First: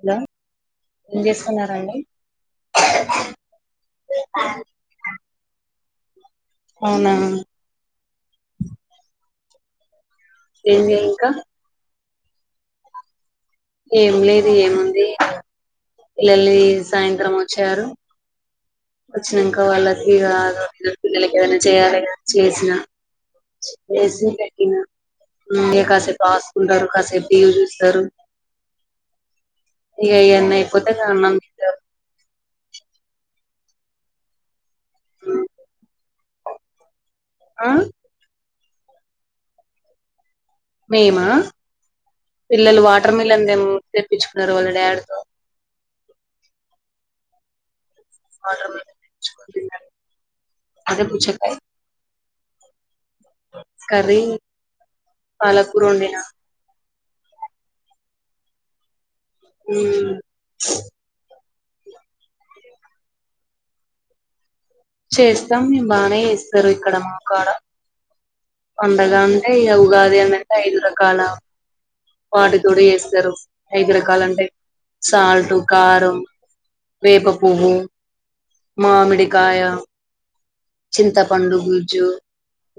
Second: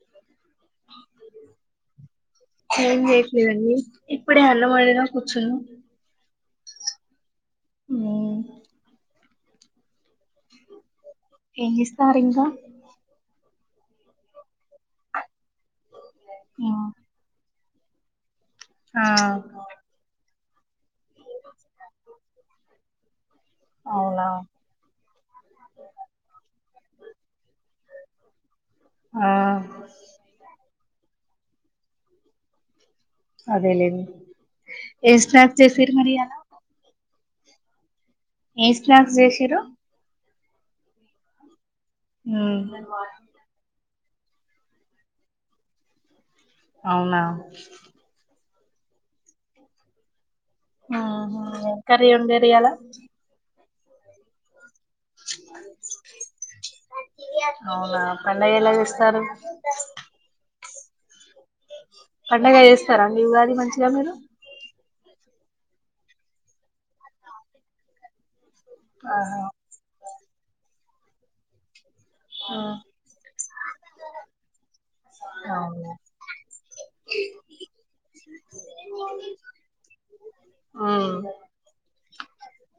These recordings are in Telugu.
హలో ఏం చేస్తున్నారండి ఏం చేయట్లేదండి. ఇప్పుడే అన్నం వండినం కూర్చున్నాం. అవునా మ్మ్ ఏమ్ చేయన్ ఏం చేస్తూ స్తారింగా ఏం లేదు ఏముంది ఇల్లాలి మ్మ్. సాయంత్రం వో చారు ఆ వచ్చినాంక వాళ్ళకి ఇగ [unintelligible] పిల్లలకు ఏమైనా చేయాలిగా చేసిన అవునా? చేసి పెట్టిన విల్లే కాసేపు రాసుకుంటరు, కాసేపు టీవీ చూసి తరు. ఆ పొద్దునే అన్నం తింటారు. అదే లేదు. ఏం స్నాక్ చేసిరు మరి ఇయాలా ఆ ఏ స్నాక్స్ చెసిరు మేమా మ్మ్ పిల్లలు వాటర్ మిలన్ దేం తెప్పించుకున్నారు వాళ్ళ డాడ్ తో అవునా వాటర్ మిలన్ తెచ్చుకుని తిన్నారు అదే పుచ్చకాయ చేయాలా కర్రీ పాలకూర వండిన అవునా పండగ ఎలా చేస్తారు ఉమ్ పండగ చేస్తారండి ఉగాది మంచిగా మీరు చేస్తాం మేము బానే వస్తారు ఇక్కడ మా కాడ పండగ ఆహా అంటే ఇక ఉగాది అంటే ఐదు రోజులు కాల మ్మ్. వాటితోటే చేస్తారు ఐదు రకాలంటే సాల్ట్ అవునా కారం వేప పువ్వు మామిడికాయ మ్మ్ చింతపండు గుజ్జు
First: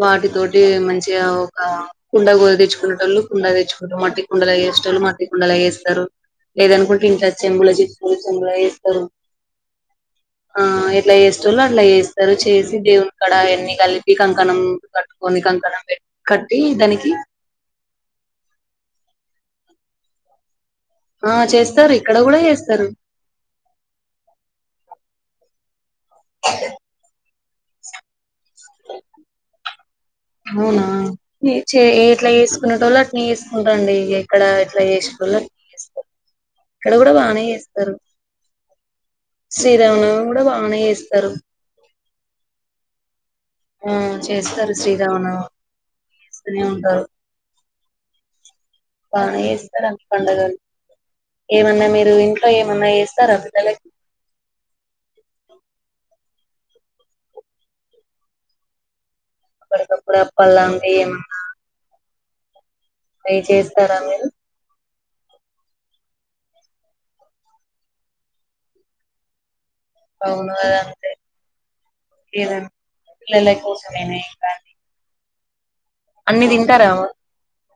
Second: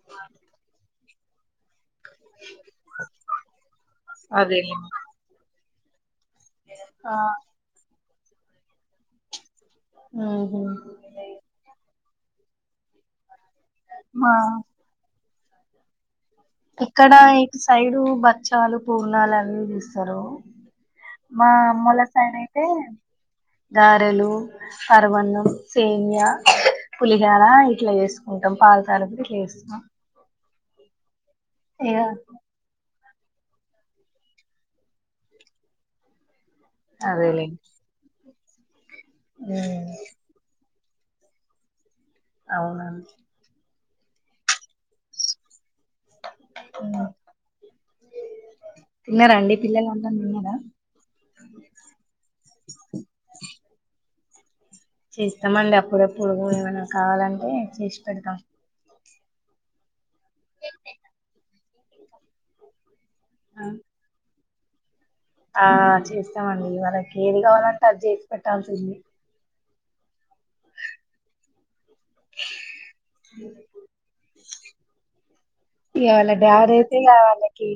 వాటితోటి మంచి [inaudible] కుండా కూడ తెచ్చుకునే టోలు కుండ తెచ్చుకుంటారు మట్టి కుండలో అదేలే చేసేటోళ్లు మట్టి కుండలో చెస్ ఎరు లేదనుకుంటే ఆ ఇంట్ల చ్చేంబుల చె రు చెంబుల చెత్తరు మ్మ్ ఆ హ్మ్ ఎట్లా చేసేటోళ్లు అట్లా చెస్ స్తారు చ్ చేసి దేవున్ ఇక్కడయన్ని కలిపి మా కంకణంకట్ కొన్ని కంకణం పెట్ కట్టి దానికి ఇక్కడ ఇట్ సైడ్ బచ్చాలు పూర్ణలన్ స్తారు ఆ మా చేస్తారు అమ్ముల ఇక్కడ సైడ్ కూడా అయితే చేస్తారు గారెలు పరవన్నం సేమ్య పులి ఇట్లా చేసుకు ఉంటాం పాల తాలపు చేస్తాం అవునా ని చె ఇగ ఎట్లా చెసుకునేటోళ్ళు అట్ నే చెసుకుంట్రాండి ఎక్కడ ఎట్లా చేసేటోళ్లు అట్నే చేస్తారు ఇక్కడ కూడా బానే అదేలే చేస్తారు శ్రీ రామనవమి కూడా బానే చెస్ టరు అవునండి ఆ చేస్తారు శ్రీరామనవ చేస్తానే ఉంటారు తిన్నారా బానే అండి చేస్తారు పిల్లలు అన్ని అందరూ తిన్నారా పండుగలు ఏమన్నా మీరు ఇంట్లో ఏమన్నా చేస్తారా పిల్లకి చేస్తామండి అప్పుడుప్పుడు ఏమైనా కావాలంటే చేసి పెడుతాం [unintelligible] ప్పుడప్పలాంటియి ఏమన్న అయి చేస్తారా మీరు ఆ చేస్తామండి వాళ్ళకి ఏది కావాలి అంటే అది చేసి పెట్టాల్సింది అవును కదా అంతే ఏదైనా పిల్లల కోసమేనయే ఇంకా ఇగ వాళ్ళ అన్ని డాడీ తింటారా అయితే ఇగ వాళ్ళకి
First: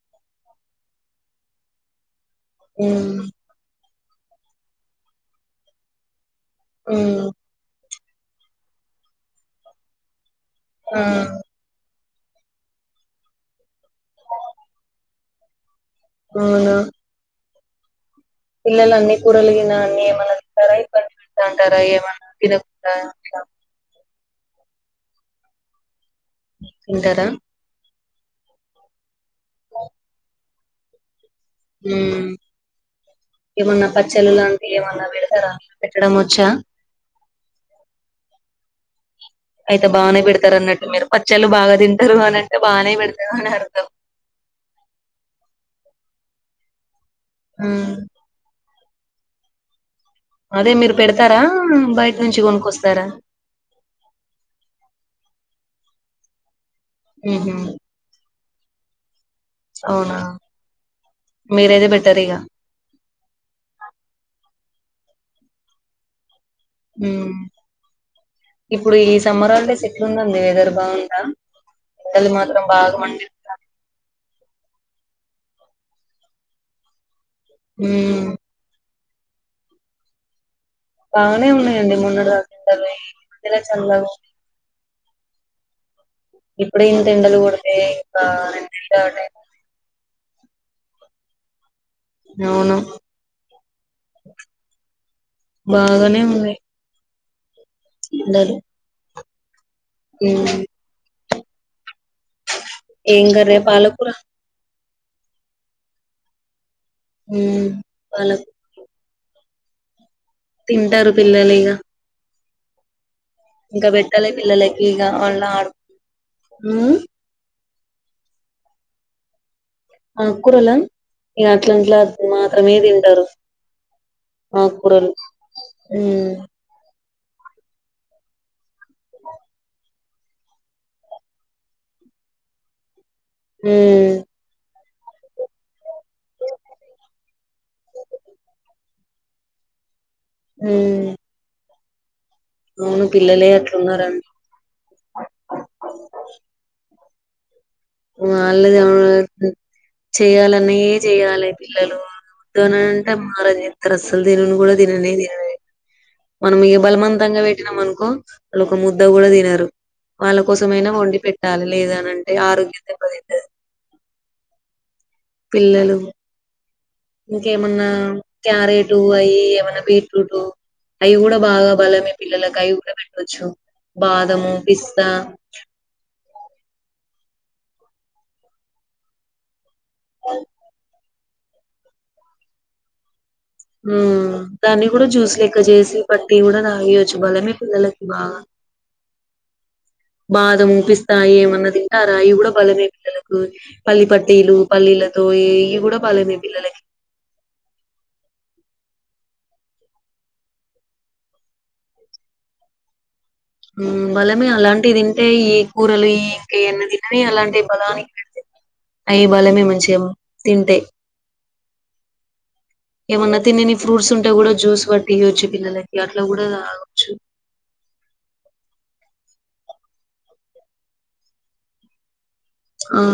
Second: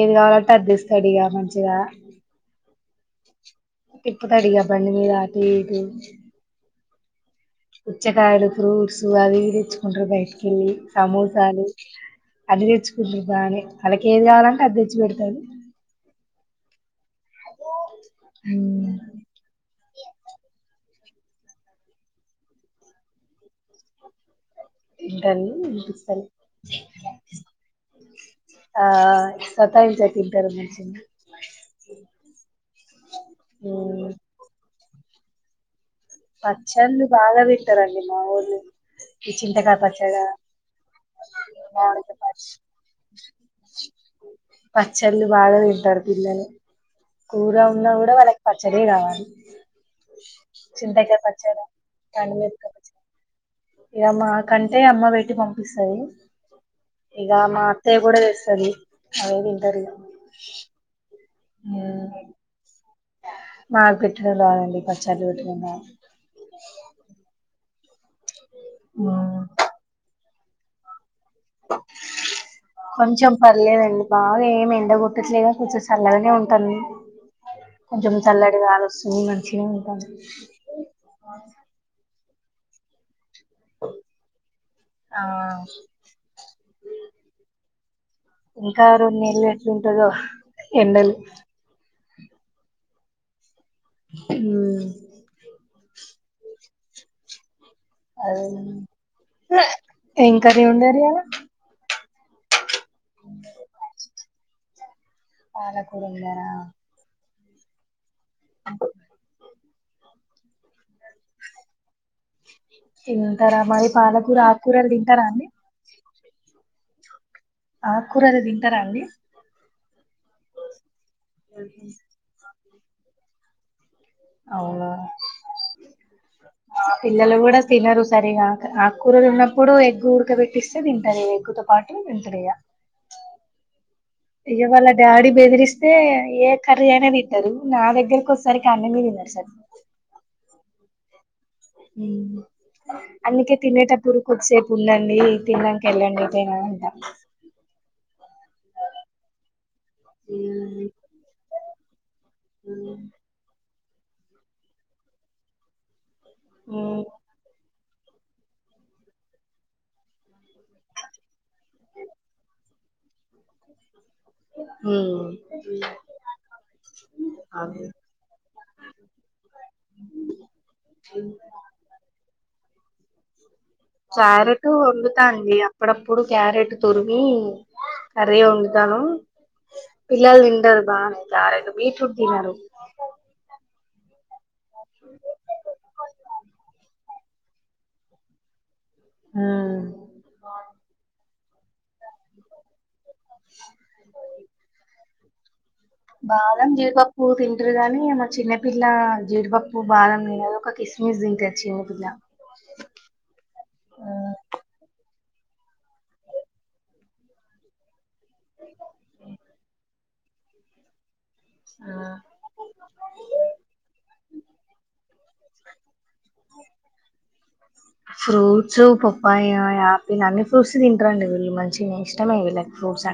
ఏది కావాలంటే అది తెస్తాడిగా మంచిగా హు తిప్పుతడిగా బండి మీద అటు ఇటు హు పుచ్చకాయలు ఫ్రూట్స్సు అవి ఇవి తేచ్చుకుంటరు బైటికి లిల్లీ సమోసాలు అన్ని తెచ్చుకుంటుండ్రు బానే వాళ్ళకిేది కావాలంటే అది తెచ్చి పెడతాడు అవునా [unintelligible] పిల్లలు అన్నీ కూరలు గిన అన్నిీ ఏమనా తింటారా ఎం ఇబ్బంది పెడతా ఉంటారా ఏమన్నా తినకుండా ఇంట్ల దాన్ని వినిపిస్తను ఉంటారా ఆ.. ఆ సతాయించే తింటారు నిన్ [unintelligible] హు ఏమన్నా ఉమ్, పచ్చళ్ళలం ఏమన్న పెడుతరా పచ్చళ్ళు బాగా వె తరండి మా ఓళ్ళు అయితే బానే పెడతారు అన్నట్టు మీరు, పచ్చళ్ళు బాగా మామిడికాయ తింటరు అని పచ్చ అంటే బానే పెడతారు అని అర్థం పచ్చళ్ళు బాగా తింటారు పిల్లలు కూర ఉన్నా ఉమ్ కూడా వాళ్ళకి పత్ చరీ కావాలి అ తే మీరు పెడతారా బయట నుంచి కొనుక్కొస్తారా ఇగ మా కంటే అమ్మ పెట్టి పం పిస్తది ఇగ ఉహు మా అత్తయ్య కూడా తెస్తది అవే తింటరు ఇగ మీరా దే బెట్టర్ ఇగ మాక్ పెెట్టడం రాదండి పచ్చాళ్ళ్ పెట్టడం రాద్ హ్మ్ ఇప్పుడు ఈ సమ్మర్ హాలిడేస్ ఎట్లు నుంది వెదర్ బాగుందా ఎండలు మాత్రం బాగా కొంచెం మండిస్తున్నాయి. పర్లేదండి బాగా ఏం ఎండగొట్టట్లేగా కొంచెం చల్లగానే ఉంటంది కొంచం హ్మ్ చల్లడి గాల్ స్ ఊ మంచిగా ఉంటాంది ఉండలే [unintelligible] ఆ ఇప్పుడే ఇంత ఎండలు కొడుతు ఏ ఇంకా రెండు నెలలు ఎట్లుంటదో ఎండలు అవును హు వే అదే న ఎమ్ హ్మ్ కర్రీ వండారు ఈ వాళ ఏంగరే పాల కూర పాలకూర వండార హ్మ్ పాల క్ అ తింటారు పిల్లొల్లు ఇగ తింటారా మరి ఇంకా పెట్టాలే పాలకూరు ఆకూరలు తింటారా అండి హు ఆకూరలు తింటారా అండి ఆకురాల ఇగ అట్లంట్లా మా [unintelligible] మే తింటారు అవునా ఆకుకూరలు హు మా పిల్లలు కూడా తినరు సరిగా ఆకుకూరలు ఉన్నప్పుడు ఎగ్గు ఉడక పేట్టిస్తే తింటారు ఎగ్గుతో పాటు తింటారు ఇగా ఉమ్ [unintelligible] వాళ్ళ డాడీ బెదిరిస్తే ఏ కర్రీ అయినా తింటారు నా దగ్గరకి వచ్చేసరికి అన్నమే తినరు సరిగ్గా హు హు అందుకే తినేటప్పుడు అట్లున్నారండి కొద్దిసేపు ఉండండి తిన్నంక వెళ్ళండి ఎటైనా అంటా [inaudible] వాళ్ళ చెయాలన్నయే చెయ్యాలి పిల్లలు వద్దు అంటే మారం అస్సలు తినను కూడా తిననే తినరు మనం ఇగ బలవంతంగా పెట్టినా అను వాళ్ళు ఒక ముద్ద కూడా తినరు వాళ్ళ కోసంమైనా వండి పెట్టాలి లేదా అని అంటే ఆరోగ్యం దెబ్బతింటది హు పిల్లలు ఇంకేమన్నా క్యారెటూ అయీ ఏమన్నా బీట్రూటు అయి కూడా బాగా బలమే పిల్లలక్ అయి [unintelligible] బాదము క్యారెటు పిస్తా వండుతాంది అప్పుడప్పుడు క్యారెట్ తురుమి కర్రీ వండుతాను పిల్లలు తింటారు బానే క్యారెట్, బీట్రూట్ తినరు. హ్మ్ దాన్ని గుడా జ్యూస్ లెక్క చేసి పట్టి గుడా తాగి బలమే పిల్లలకి బాగా బాదము, పిస్తా ఏమ ఉన్నది ఆ రాయివి కూడా బలమే పిల్లలకు పల్లి పట్టీలు పల్లీలు వేయు బాదం, జీడిపప్పు తిన్ టరు గాని మా చిన్నపిల్ల జీడిపప్పు బాదం తినది. ఒక కిస్మిస్ తింటది చిన్నపిల్ల. మ్ బలమే అలాంటియి తింటే ఈ కూరలు ఈ ఇంకా ఇయన్ని తినవి అలాంటివి బలానికి అయి బలమే మంచిగా తింటే ఆ ఏమన్న తినని ఫ్రూట్స్ ఉంటే గుడా జ్యూస్ వట్టి ఇయొచ్చు పిల్లలకి అట్ల గుడ తాగొచ్చు పైన్ ఆపిల్ అన్ని ఫ్రూట్స్ తింటరండి వీళ్ళు మంచిగనే ఆ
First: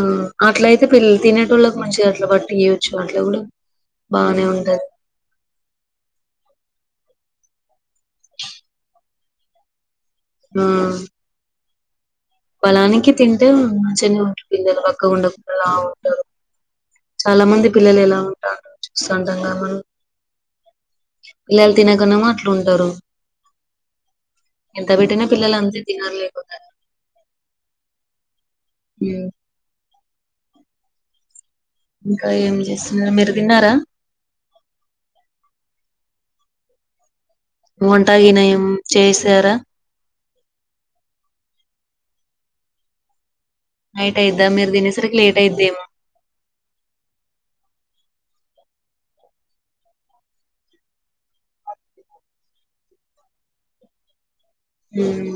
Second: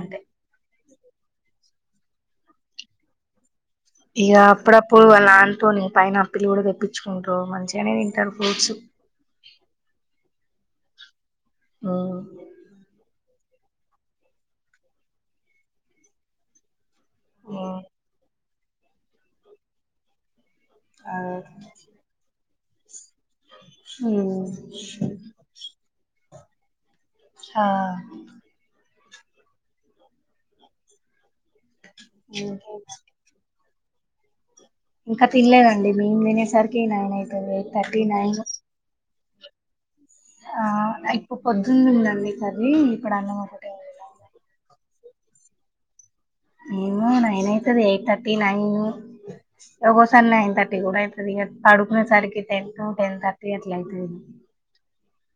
అట్లయితే పిల్ తినేటోల్లక్ మంచిగా అట్ల పట్టి ఈయచ్చు అట్ల గుడా ఇగ అప్పుడప్పుడు వాళ్ళ నాన్నతోని పైన్ ఆపిల్ గుడా తెప్పించుకుం ఆ మంచిగానే తింటారు ఫ్రూట్స్ ఆ ఆ బలానికి తింటే మంచిగనే ఉంటరు పిల్లల బక్కగా ఉండకుండ లావు ఉంటరు. చాలా ఉమ్, మంది పిల్లలు ఎలా [unintelligible] ఆ ఇయాళ తినకన్నామ్మ ఉంటరు. ఉమ్, ఎంత పెట్టినా పిల్లలు అంతే తినర్లే. అ హ ఏ ఇంకా ఏం ఉమ్. చేస్తున్నార్ మీరు తిన్నారా మిన్ తినేసరికి నైన్ అయి వంట గిన ఏం చేస్ తేరా ఆ ఇప్పుడు పొద్దున్ ఉందండి కర్రీ. ఇప్పుడన్నం ఒకటే నైట్ అయిద్దా మీరు తినేసరికి లేట్ అయిద్దేమో. మిన్మం నైన్ అయితది. ఎయిట్ థర్టీ నైను ఒక్కోసారి నైన్ థర్టీ గూడా అయితది. ఇగా పడుకునే సరికి టెన్ను టెన్ థర్టీ అట్లా అయితదేమో. ఉహ్మ్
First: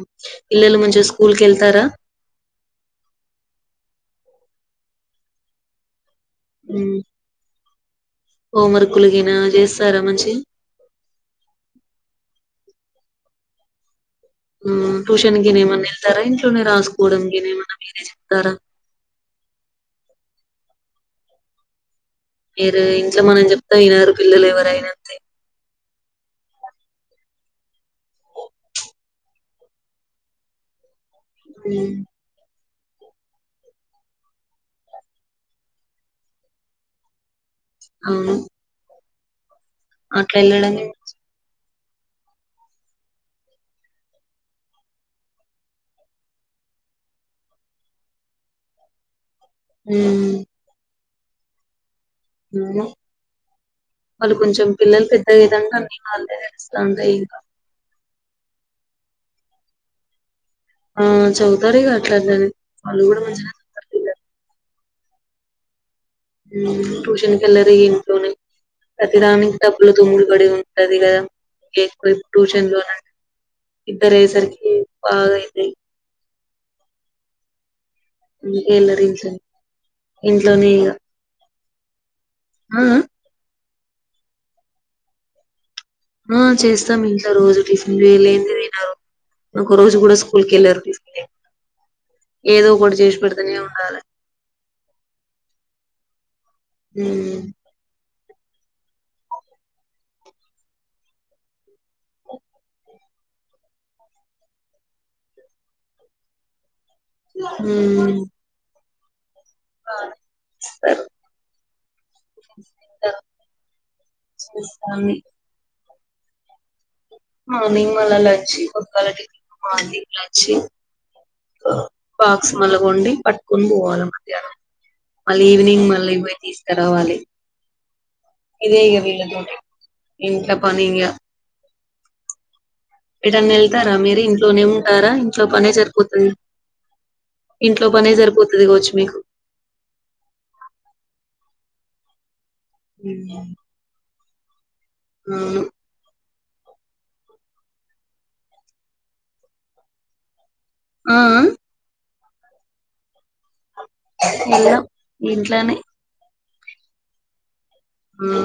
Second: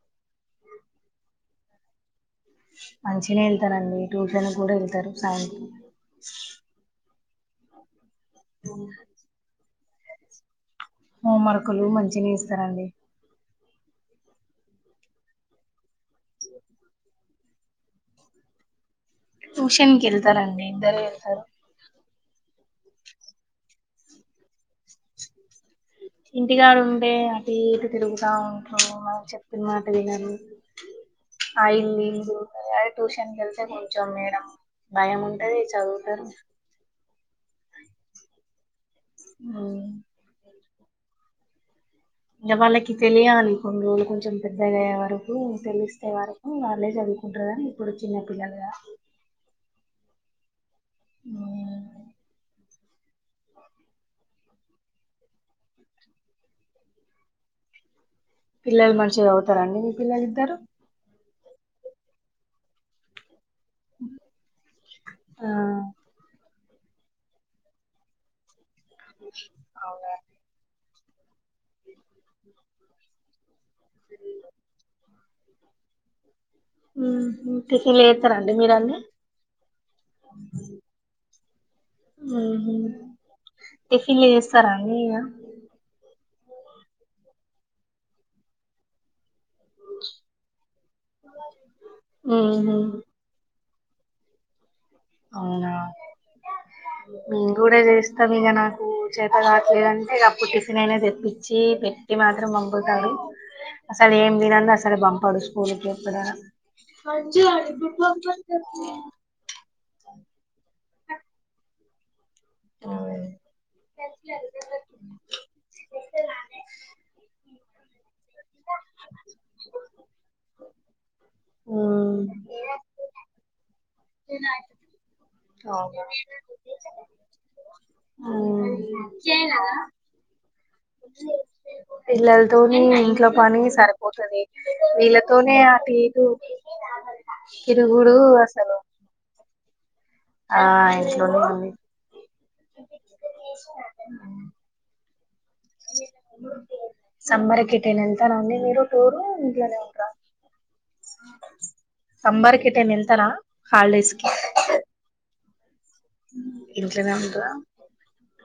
పిల్లలు మంచిగా స్కూల్ కేళ్తారా. మంచినే ఏళ్తారండి. ట్యూషన్ కూడా వెళ్తారు. సాయంత్ ఉహ్ హోంవర్కులుగినా జెస్ తారా మంచెయ్ హోం వర్కులు మంచినేస్తారంండి హ్ ట్యూషన్ గిన ఏమన్నా ఎళ్తారా ఇంట్లోనే రాస్కోడం గిన ఏమన్నా మీరే చెప్తారా ట్యూషన్కి ఎళ్తారండి ఇద్దరు ఎళ్తారు. మీరు ఇంట్లో మనం చెప్ వినరు పిల్లలు ఎవరై ఇంటిగాడుంటే. అటు ఇటు తిరుగుతా ఉంట్రూ. మనం చెప్పిన్ మాట వినాలు ఆ ఇల్ ఈ ఇల్ దు అదే ట్యూషన్ కెళ్తే కొంచెం మేడం భయం ఉంటది. చదువుతారు. అవును ఓ అట్లా ఏళ్ళడమే మా [unintelligible] ఇంగా వాళ్ళకి తెలియాలి కొన్ రోల్ కొంచెం పెద్దగాయ్యే వరకు తెలిస్తే. వారకు వాళ్ళే చదువుకుంటారని ఇప్పుడు చిన్న పిల్లల్ గాదా. ఉమ్ ఆహ్ [unintelligible] వాళ్ళు కొంచెం పిల్లలు పెద్దయ్ దాంకా మి వాళ్ళకె తెలుస్త ఉంటాయి ఇంకా. పిల్లలు మంచిగా చవుతారండి మీ పిల్లలు ఇద్దారు. ఆ చదువుతారు ఈగ అట్ల అట్లనె వాళ్లు కూడా మంచినే చద్ ఆహ్ వీళ్లు ట్యూషన్ కి వెళ్లారు ఇగ్ ఇంట్లోనే. ప్రతిదానికి డబ్బుల్ అవునా తోమ్ముడుబడి ఉం అది గాద్ ఇంక్ ఎక్కువ ట్యూషన్ లోన ఇద్దరేయ్ సరికి బాగా అయిది. ఉహ్ హు మీ ఏళ్ళుడ్ ఇంట్లనే ఇంట్లోనే ఇగ ఆహ టిఫిన్లు చేస్తారా మీర్ గా ఆ చేస్తాం ఇంట్లో రోజు టిఫిన్లేంది తినరు. ఒక రోజు గూడా స్కూల్ కెళ్ళారు. టిఫిన్ లేం ఏదో ఒకటి చేసి పెడతనే ఉం ఆ అవునా ఉమ్ ఏం కూరా చేసి ఇంక మీద నాకు చేత కావట్లేదంటే అప్పుడు టిఫిన్ అయినా తెప్పించి పెట్టి మాత్రం పంపుతాడు అసలు ఏం తినంది అసలు పంపాడు స్కూల్కి కి అట్లాగనా మంచి అడి [inaudible] ఆ సరే చేసుకుంటాం చూస్తామి [inaudible] మార్నింగ్ మళ్ళ లేచి [unintelligible] టి మార్నింగ్ లేచి ఉమ్ బాక్స్ మల్ల వండి పట్. కొన్ది వా మధ్యానం మళ్ళీ ఈవినింగ్ అవును మళ్ళీ పోయి తీసుకురావాలి. ఇదే ఇగ్ వీళ్ళతోటి ఇంట్లా. పని ఇగ పిల్లల్ తొని ఇంట్లో ఎటన్నా పని వెళ్తారా మీరు సరిపోతది ఇంట్లోనే ఉంటారా ఇంట్లో వీళ్ళతోనె పనే అటు ఇటు సరిపోతది ఇంట్లో పనే తిరుగుడు సరిపోతది అసలు. కావచ్చు మీకు ఆ ఇంట్లోనే ఉండి విమ్ ఆ సమ్మర్ కి ఎటైనా వెళ్తారా అండి మీరు టూరు ఇంట్లోనే ఉంటరా ఆ సమ్మర్ కి ఎటైనా వెళ్తారా హాలిడేస్ కి ఇలా ఇంట్లోనే ఇంట్లోనే ఉంట్రా ఆ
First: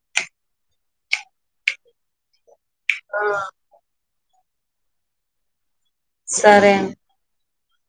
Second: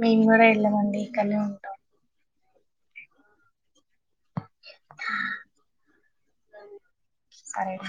మేము కూడా వెళ్ళమండి ఇక్కనే ఉంటాం ఆ సరేం సరే